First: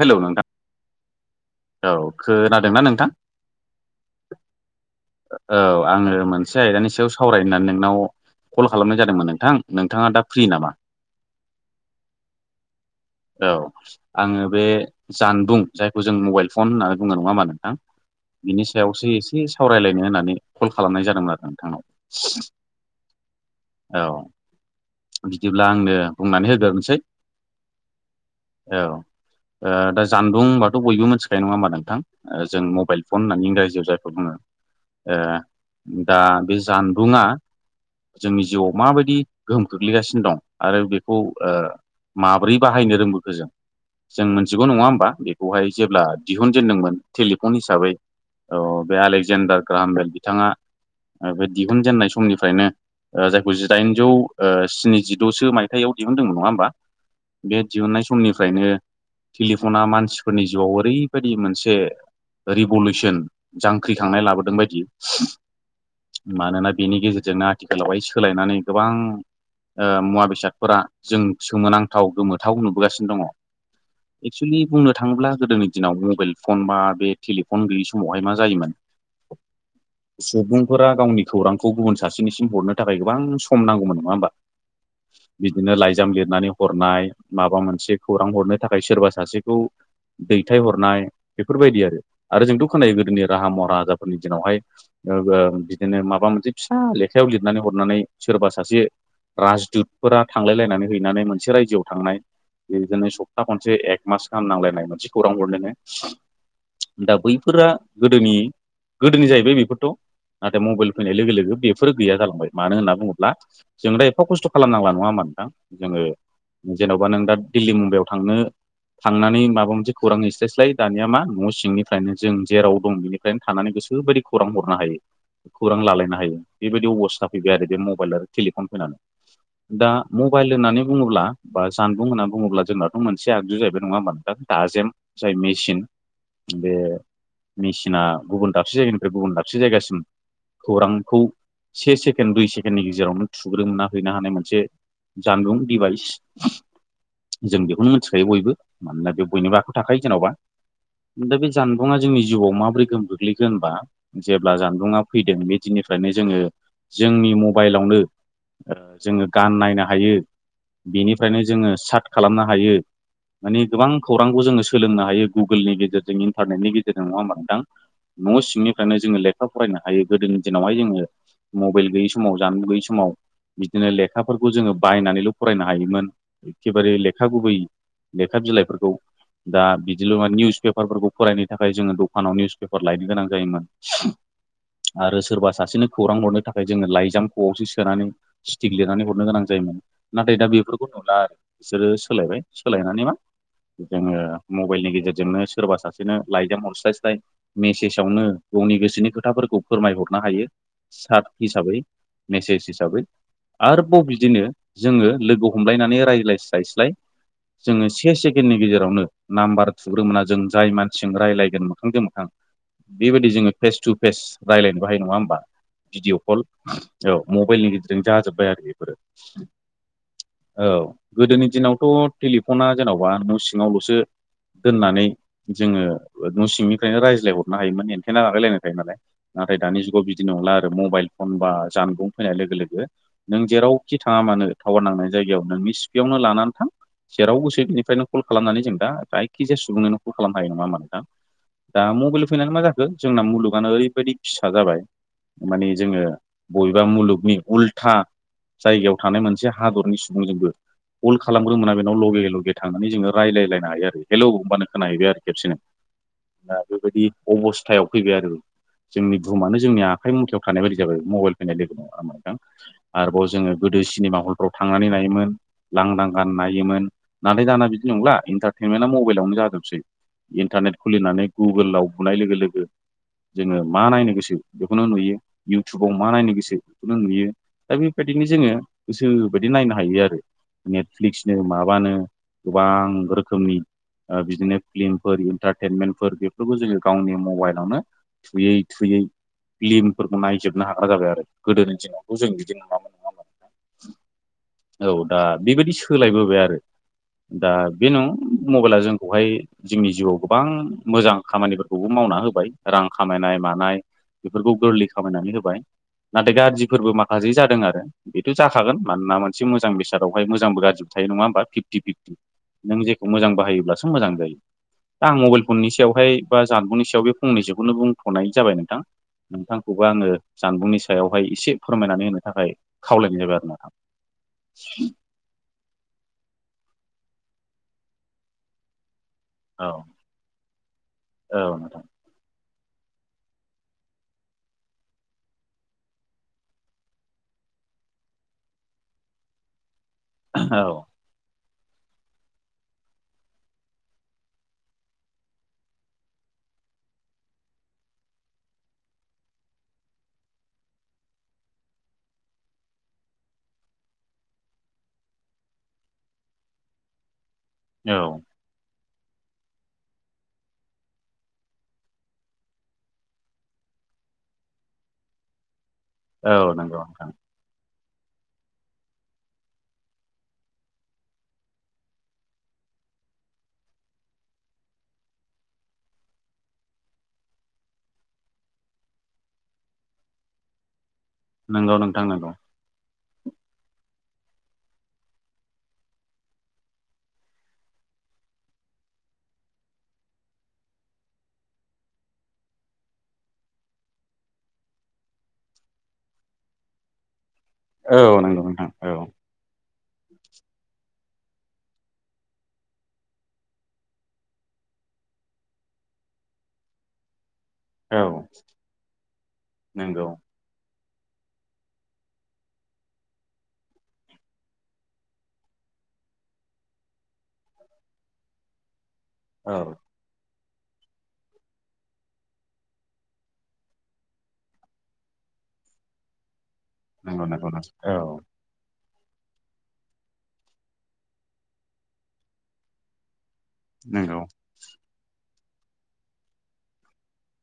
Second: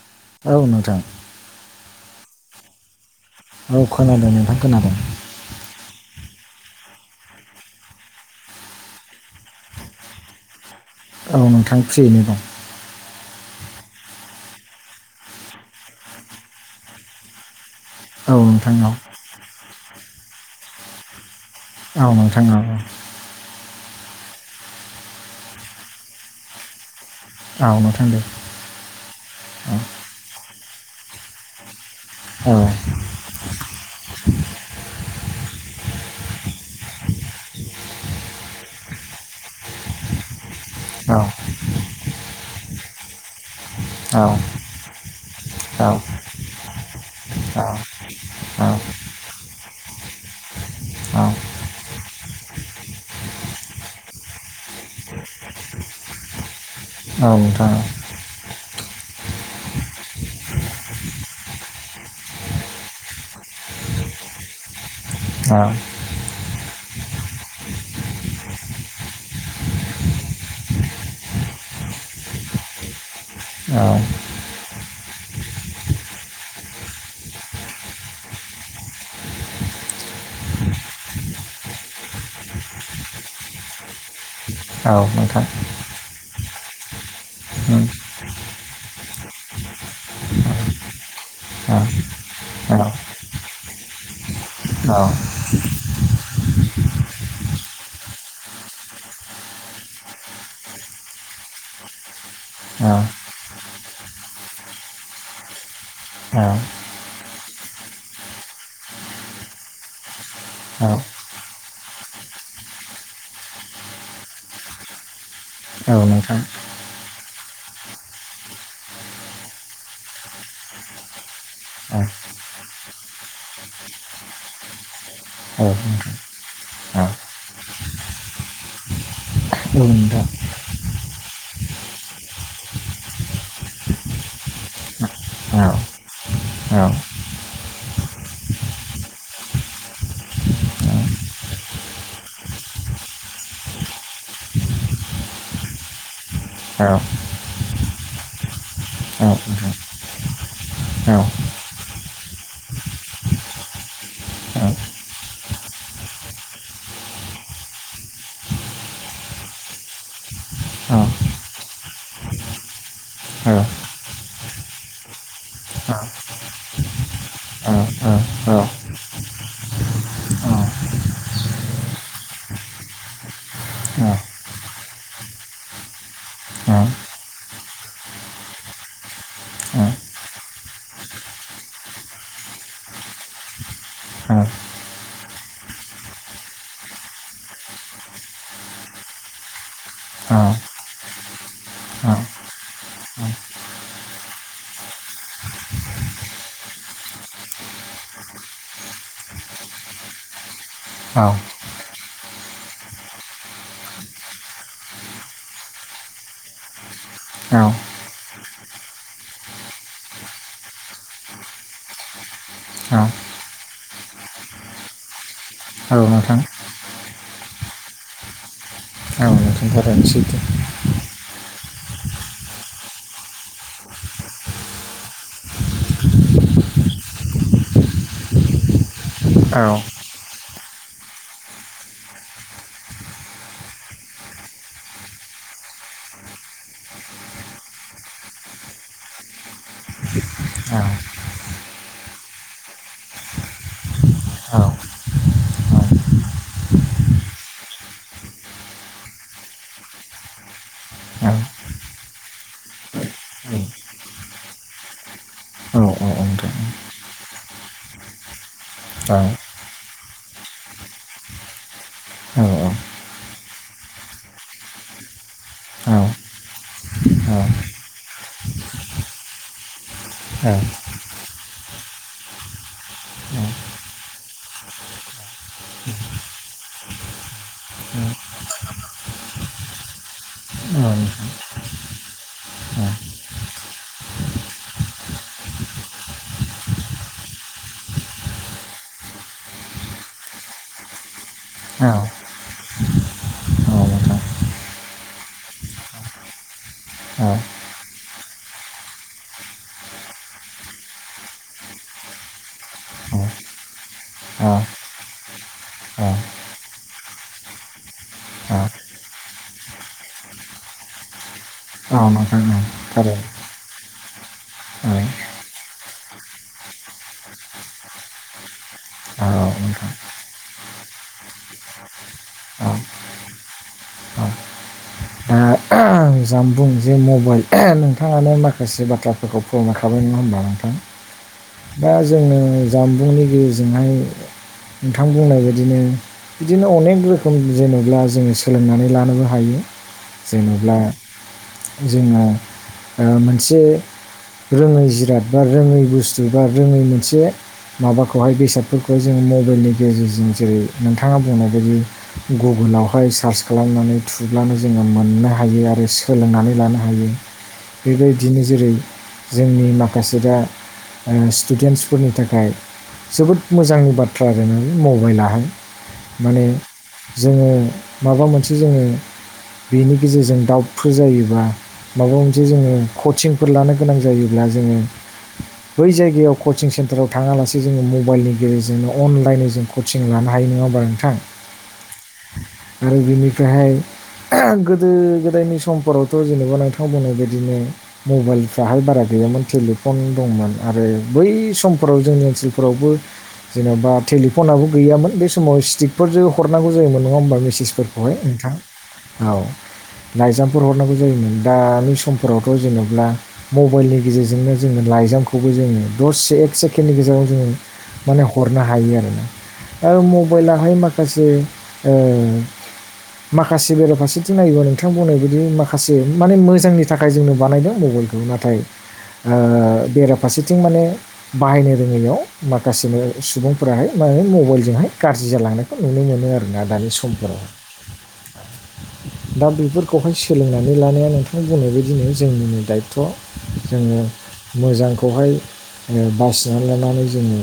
Hello नोंथां। औ नोंथां औ खोनादोंना नोंथां? औ खोनादों नोंथां खोनादों। औ आङो मोनसे आयदानि सायाव सावरायनानै नोंनाव कल खालामनाय जादोंमोन नोंथां नोंथाङा दा फ्रि नामा? औ नोंथां फ्रियैनो दं। औ आङो बे जानबुं जायखौ जों मबाइल फन होननानै बुङो नङा होमा नोंथां औ बिनि नोंथां औ सायावसो एसे एसे सावरायलायनो होननानै कल खालामनाय जादोंमोन आरो औ नोंथां नोंथांनाव औ औ बिदिब्ला आंनो बुंनानै होगोरनोसै औ नोंथां दे औ ओ औ दा जानबुं होनबाथ' बयबो मिथिखानाय नङा होमा नोंथां ओ औ जों मबाइल फन होननानै रायजोआव जायफोर बुङो ओ दा बे जानबुङा जोंनि जिउआव माबायदि गोहोम खोख्लैगासिनो दं। आरो औ बेखौ ओ माब्रै बाहायनो रोंबोखो जों? जों मोनसेगौ नङा होमबा बेखौहाय औ जेब्ला दिहुनजेनदोंमोन टेलिफन हिसाबै औ औ बे एलेक्जेडार ग्राहामबेल बिथाङा बे दिहुनजेननाय समनिफ्रायनो ओ जायखौ जिदाइनजौ ओ स्निजिद'सो मायथाइयाव दिहुनदोंमोन नङा होमबा औ बे नोंथां दिहुननाय समनिफ्रायनो टेलिफना मानसिफोरनि जिउआव ओरैबायदि मोनसे रिभलउसन जांख्रिखांनाय लाबोदों बायदि आ मानोना बेनि गेजेरजोंनो आथिखालावहाय सोलायनानै गोबां ओ मुवा बेसादफोरा जों सोमोनांथाव गोमोथाव नुबोगासिनो दङ। औ एक्सुेलि बुंनो थाङोब्ला गोदोनि दिनाव मबाइल फन बा बे टेलिफन गैयि समावहाय मा जायोमोन [inaudible] सुबुंफोरा गावनि खौरांखौ गुबुन सासेनिसिम हरनो थाखाय गोबां सम नांगौमोन। नङा होमबा औ नोंथां बिदिनो लाइजाम लिरनानै हरनाय माबा उम मोनसे खौरां हरनो थाखाय सोरबा सासेखौ दैथायहरनाय औ बेफोरबायदि आरो आरो जोंथ' खोनायो औ गोदोनि राहा महाराजाफोरनि दिनावहाय औ बिदिनो माबा मोनसे फिसा लेखायाव लिरनानै हरनानै सोरबा सासे राजदुतफोरा थांलायलायनानै हैनानै मोनसे रायजोआव थांनाय बिदिनो सप्ता खनसे एक मास गाहाम नांलायनाय मोनसे खौरां हरनोनो। दा बैफोरा गोदोनि गोदोनि जाहैबाय बेफोरथ, नाथाय औ मबाइल नोंथां फैनाय लोगो लोगो बेफोरो गैया जालांबाय मानो होनना बुङोब्ला जों दा एफा खस्थ' खालामनांला नङा होमब्ला नोथां। औ जोङो जेन'बा नों दा दिल्ली मुम्बाइआव थांनो थांनानै माबा मोनसे खौरां हैस्लायस्लाय दानिया मा न' नोंथां सिंनिफ्रायनो जों जेराव दं बेनि फ्रायनो थानानै गोसोबायदि खौरां हरनो हायो। औ नोंथां औ खौरां लालायनो हायो, बेबायदि अबस्था फैबाय आरो बे मबाइल आरो टेलिफन फैनानै। औ दा मबाइल होन्नानै बुङोब्ला बा जानबुं होननानै बुङोब्ला जोंनाथ' मोनसे आगजु जाहैबाय नङा होमबा नोंथां। दाजेम जाय नोंथां औ मेसिन। बे मेसिना गुबुन दाबसे जायगानिफ्राय गुबुन दाबसे जायगासिम औ खौरांखौ से सेकेण्ड दुइ सेकेणडनि गेजेरावनो सुग्रोमना हैनो हानाय मोनसे जानबुं दिभाइस। औ जों बेखौनो मिथिखायो बयबो मानोना बे बयनिबो आखायाव थाखायो जेन'बा। दा बे जानबुङा जोंनि जिउआव माब्रै गोहोम गोग्लैखो होनबा जेब्ला जानबुंङा फैदों बे दिननिफ्रायनो जोङो जोंनि मबाइलावनो जोङो गान नायनो हायो। बिनिफ्रायनो जोङो साट खालामनो हायो। माने गोबां खौरांखौ जोङो सोलोंनो हायो गुगोलनि गेजेरजों इन्टारनेटनि गेजेरजों नङा होनबा नोंथां? न' औ सिंनिफ्रायनो जोङो लेखा फरायनो हायो। गोदोनि औ दिनावहाय जोङो मबाइल गैयै समाव जानबुं गैयै समाव बिदिनो लेखाफोरखौ जोङो बायनानैल' फरायनो हायोमोन। एखेबारे लेखा गुबै लेखा बिलाइफोरखौ दा बिदिल' मा निउस पेपारफोरखौ फरायनो थाखाय जोङो दखानाव निउस पेपार लायनो गोनां जायोमोन। आरो सोरबा सासेनो खौरां हरनो थाखाय जोङो लाइजाम खआवसो सोनानै स्टिक लिरनानै हरनो गोनां जायोमोन। नाथाय दा बेफोरखौ नुला आरो। बिसोरो सोलायबाय सोलायनानै मा जोङो मबाइलनि गेजेरजोंनो सोरबा सासेनो लाइजाम हरस्लायस्लाय मेसेजावनो गावनि गोसोनि खोथाफोरखौ फोरमायहरनो हायो। सात हिसाबै मेसेज हिसाबै। आरोबाव बिदिनो जोङो लोगो हमलायनानै रायज्लायस्लायस्लाय जोङो से सेकेणडनि गेजेरावनो नाम्बार थुग्रोमोना जों जाय मानसिजों रायज्लायगोन मोखांजों मोखां बेबायदि जोङो फेस टु फेस रायज्लायनोबो हायो नङा होमबा? भिदिअ' कल मबाइलनि गेजेरजों जाजोब्बाय आरो बेफोरो। [unintelligible] औ गोदोनि दिनावथ' टेलिफना जेन'बा न' सिङावल'सो दोननानै जोङो न' सिंनिफ्रायनो रायज्लायहरनो हायोमोन एन्थायेना लागायलायनाय थायो नालाय। नाथाय दानि जुगाव बिदि नंला आरो मबाइल फन बा जानबुं फैनाय लोगो लोगो। नों जेरावखि थाङा मानो टावार नांनाय जायगायाव नोंनि सिपियावनो लानानै थां जेराव गोसो बिनिफ्रायनो कल खालामनानै जों दा जायखिजाया सुबुंननो कल खालामनो हायो नङा होनबा नोंथां? दा मबाइल फैनानै मा जाखो जोंना मुलुगानो ओरैबायदि फिसा जाबाय। माने जोङो बबेबा मुलुगनि उल्था जायगायाव थानाय मोनसे हादरनि सुबुं जोंबो। अल खालामग्रोमोना बेनाव लगे-लगे थांनानै जोङो रायलायलायनो हायो आरो हेलौ होनबानो खोनाहैबाय आरो खेबसेनो‌। दा बेबायदि अबस्थायाव फैबाय आरो। जोंनि बुहुमानो जोंनि आखाइ मुथायाव थानाय बायदि जाबाय मबाइल फैनाय लोगो नङा होमबा। [unintelligible] आरोबाव जोङो गोदो सिनेमा हलफ्राव थांनानै नायोमोन। लांदां गान नायोमोन। नाथाय दाना बिदि नंला इन्टारटेनमेन्टआ मबाइलावनो जाजोबसै। इन्टारनेट खुलिनानै गुगोलाव बुनाय लोगो - लोगो जोङो मा नायनो गोसो बेखौनो नुयो। इउटुबाव मा नायनो गोसो [unintelligible] नुयो दा बेबायदिनो जोङो गोसो बायदि नायनो हायो आरो। नेटफ्लिक्सनो माबानो गोबां रोखोमनि ओ बिदिनो फ्लिमफोर इन्टारटेनमेन्टफोर बेफोरखौ जोङो गावनि मबाइलावनो थुयै- थुयै फ्लिमफोरखौ नायजोबनो हाग्रा जाबाय आरो। गोदोनि दिनावथ' जों बिदि नङामोन [unintelligible] औ दा बेबायदि सोलायबोबाय आरो। दा बे नं मबाइला जोंखौहाय जोंनि जिवाव गोबां मोजां खामानिफोरखौबो मावना होबाय रां खामायनाय मानाय बेफोरखौ गोरलै खामायनानै होबाय नाथाय गाज्रिफोरबो माखासे जादों आरो। बेथ' जाखागोन मानोना मोनसे मोजां बेसादावहाय मोजांबो गाज्रिबो थायो नङा होमबा फिप्टि-फिप नों जेखौ मोजां बाहायोब्लासो मोजां जायो। आं मबाइल फननि सायावहाय बा जानबुंनि सायाव बे फंनैसोखौनो बुंथ'नाय जाबाय नोंथां। नोंथांखौबो आङो जानबुंनि सि सायावहाय एसे फोरमायनानै होनो थाखाय खावलायनाय जाबाय आरो नोंथां। ओ आं जानबुं जे मबाइल नोंथाङानो माखासे बाथ्रा खौ औ फोरमानायखाबाय नङा होमबा नोंथां औ नोंथां दा जोंनो जामबुंनि गेजेरजोंहाय नोंथां बुंनाय बायदिनो बिदिनो अनेक रोखोम जेनब्ला जों सोलोंनानै लानोबो हायो औ जेनब्ला जोङा ओ मोनसे रोङै जिराद बा रोङै बुस्थु बा रोङै मोनसे माबाखौहाय बेसादफोरखौहाय जों मबाइलनि गेजेरजों जेरै नोंथाङा बुंनाय बायदि गुगोलावहाय सार्च खालामनानै थुब्लानो जोङो मोननो हायो आरो सोलोंनानै लानो हायो बेबायदिनो जेरै जोंनि माखासे दा ओ स्टुडेन्सफोरनि थाखाय जोबोद मोजां बाथ्रा [unintelligible] मबाइलाहाय। माने औ औ नंगौ नोंथां जोङो माबा मोनसे जोङो बेनि गेजेरजों दाउद फोर जायोबा माबा मोनसे जोङो कचिंफोर लानो गोनां जायोब्ला जोङो बै जायगायाव कचिं सेन्टाराव थाङालासे जोङो मबाइलनि गेजेरजोंनो अनलाइनै जों कचिं लानो हायो नङा होनबा नोंथां? नोंगौ नोंथां नोंगौ। आरो बिनिफ्रायहाय गोदो गोदायनि स समफोरावथ' जेनेबा नोंथां बुंनाय बायदिनो मबाइलफ्राहाय बारा गैयामोन टेलिफन दंमोन आरो बै समफोराव जोंनि ओनसोलफोरावबो जेन'बा टेलिफनाबो गैयामोन बे समाव स्टिकफोरजो हरनांगौ जायोमोन नङा होमबा मेसेज फोरखौहाय नोंथां औ लाइजाम फर हरनांगौ जायोमोन दानि समफोरावथ' जेनब्ला मबाइलनि गेजेरजोंनो जोङो लाइजामखौबो जोङो द'से एक सेकेण्डनि गेजेराव जोङो औ माने हरनो हायो आरो ना। नंगौ मबाइलाहाय माखासे ओ माखासे बेराफारसेथिं नायोबा नोंथां बुंनाय बादि [unintelligible] माखासे औ फारसेथिं माने बाहायनो रोङैयाव माखासेनो सुबुंफोराहाय मा मबाइलजोंहाय गाज्रि जालांनो नुनो मोनो आरोना दानि नंगौ समफोराव नंगौ नों औ दा बे खौहाय सोलोंनानै लानाया नोंथां बुंनाय बायदिनो जोंनिनो दायथ' जोङो नंगौ मोजांखौहाय बासिना लानानै जोङो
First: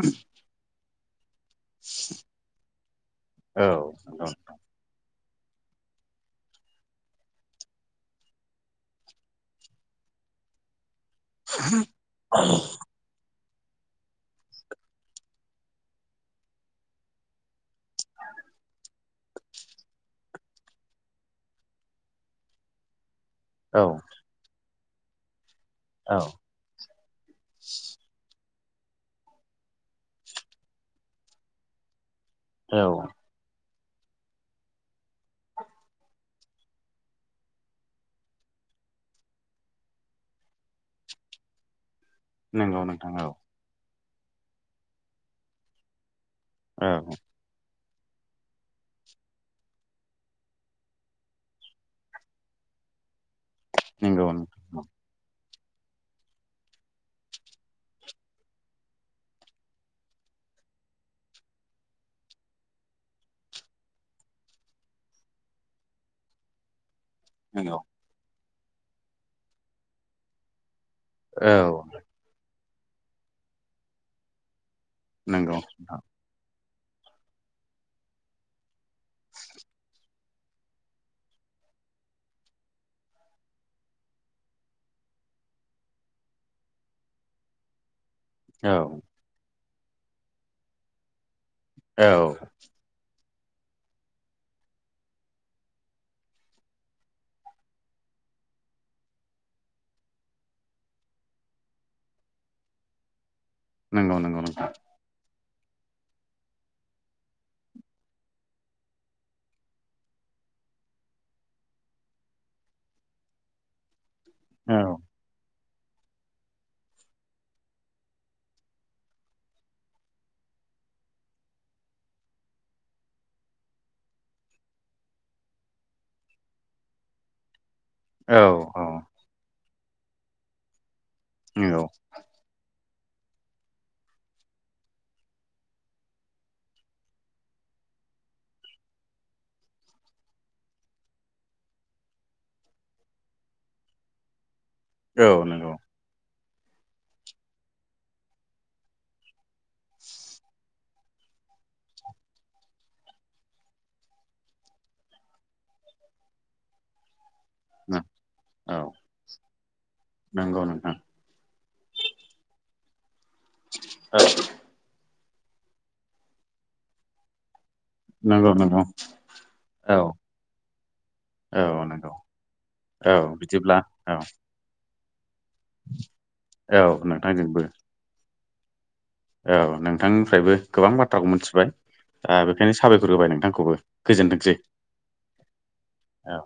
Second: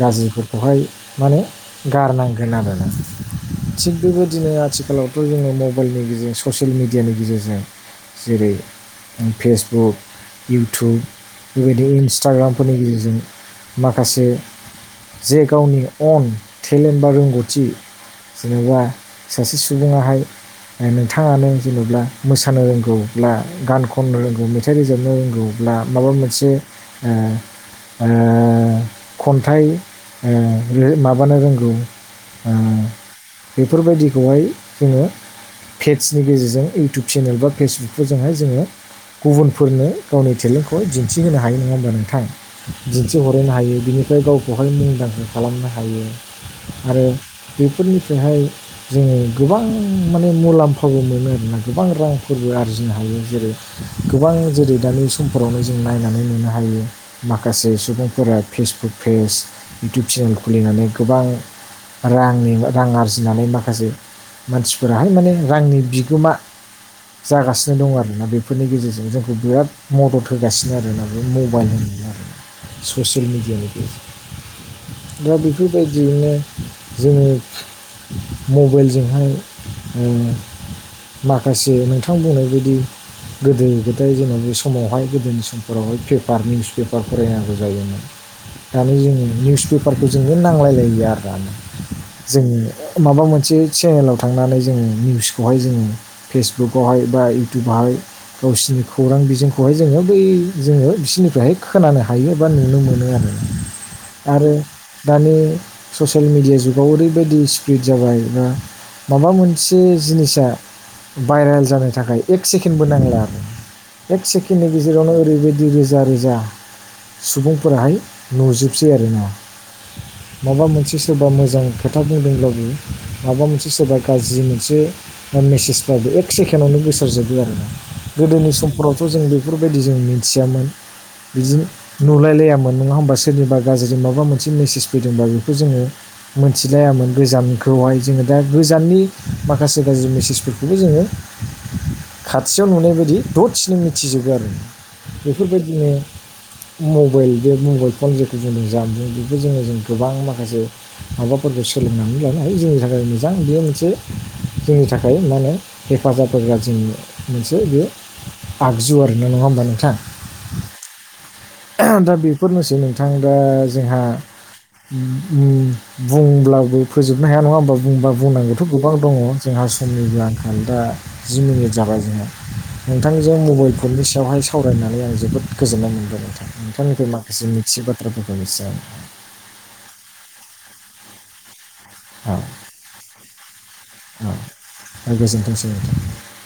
गाज्रि बेवहाय माने गारनांगोन आरोना औ थिग नंगौ बेबायदिनो आथिखालाव बे जोंङा मबेलनि गेजेरजों ससियेल मेडियानि गेजेरजों जेरै फेसबुक इउटुब बेबायदि इन्सटाग्रामफोरनि गेजेरजों माखासे जे गावनि अन टेलेन्ट बा रोंगौथि जेनेबा सासे सुबुङाहाय नायनो बिथाङानो जेनेबा मोसानो रोंगौ औ ल्बागान खननो रोंगौ मेथाइ रोजाबनो रोंगौ ना माबा औ मोनसे ओ ओ खन्थाइ उम माबानो रोंगौ उम औ बेफोरबायदिखौहाय जोङो पेदसनि गेजेरजों इउटुब चेनेल बा फेसबुकफोरजोंहाय जोङो गुबुनफोरनो गावनि टेलेन्टखौ दिन्थिहोनो हायो नङा होमबा नोंथां नंगौ नोंथां औ दिन्थिहरनो हायो बिनिफ्राय गावखौहाय मुंदांखा खालामनो हायो औ आरो बेफोरनिफ्रायहाय जोङो गोबां माने मुलाम्फा फावबो मोनो आरोना गोबां रांफोरबो आरजिनो हायो जेरै नंगौ गोबां जेरै नोंथां दानि समफोरावनो जों नायनानै नुनो हायो माखासे सुबुंफोरा फेसबुक पेज इउटुब चेनेल खुलिनानै गोबां रांनि रां आरजिनानै माखासे मानसिफोराहाय माने रांनि बिगोमा जागासिनो नंगौ दं आरोना बे बेफोरनि गेजेरजों जोंखौ बिराद मदद होगासिनो आरोना बे औ मबाइल ससियेल मिडियानि गेजेर दा नंगौ बेफोरबायदियैनो जोङो मबाइलजोंहाय माखासे नोंथां बुंनाय बायदि गोदो गोदाय जेनब बे समावहाय गोदोनि समफोरावहाय पेपार निउस पेपार फरायनांगौ जायोमोन औ दानि जों निउस पेपारखौ जोनो नांलायलायलिआ आरो दानिया औ जोंनि माबा मोनसे चेनेलाव थांनानै जोङो निउस बेवहाय जों फेसबुकवहाय बा इउटुबावहाय गावसिरनि खौरां बिजोंखौहाय जोङो बै जोङो बिसोरनिफ्रायहाय खोनानो हायो गोबां नुनो मोनो आरो नंगौ नंगौ आरो नोंथां दानि ससेल मेडिया जुगाव ओरैबायदि सिफिड जाबाय दा माबा मोनसे जिनिस या भाइरेल जानो थाखाय एक सेकेणडबो नांला आरो एक सेकेण्डनि औ गेजेरावनो ओरैबायदि रोजा रोजा सुबुंफोराहाय नुजोबसै आरो ना माबा मोनसे सोरबा मोजां खोथा बुंदोंब्लाबो माबा मोनसे सोरबा गाज्रि मोनसे मेसेजफ्राबो एक सेकेणडआवनो गोसारजोबो आरोना औ गोदोनि औ समफोरावथ' जों बे बेफोरबायदि जों मिथियामोन बिदिनो नंगौ नुलायलायामोन नङा होमबासो सोरनिबा गाज्रि माबा मोनसे मेसेज फैदोंबा बेखौ जोङो मोनथिलायामोन गोजानखौहाय जोङो दा गोजाननि माखासे गारजि गारजि मेसेजफोरखौबो जोङो खाथियाव नुनाय बायदि ददसेनो मिथिजोबो आरो औ नंगौ बेफोरबायदिनो मबाइल बे मबाइल फन जेखौ जोङो जामुं बेखौ जोङो जों गोबां माखासे माबाफोरखौ सोलोंनानै लानो हायो जोंनि थाखाय मोजां बेयो मोनसे जोंनि थाखाय मा होनो हेफाजाब होग्रा जोंनि मोनसे बे औ आगजु आरोना नङा होमबा नोंथा नंगौ नोंथा। दा बेफोरनोसै नोंथां दा जोंहा औ बुंब्लाबो फोजोबनो हाया नङा होमबा? बुंबा नंगौ बुंनांगौथ' नंगौ गोबां दङ जोंहा औ समनिबो आंखाल दा। जि मिनिट औ जाबाय नंगौ जोंहा औ नोंथांजों मबाइल बिदिब्ला फननि औ सायावहाय सावरायनानै आं जोबोद गोजोननाय मोनबाय नोंथां औ नोंथांनिफ्राय माखासे नोंथांजोंबो मिथियै बाथ्राफोरखौ मिथि औ नोंथांनिफ्रायबो गोबां बाथ्राखौ मिथिबाय। दा आं बेखायनो साबायखर होबाय नोंथांखौबो औ गोजोनथोंसै। औ गोजोनथोंसै नोंथां औ।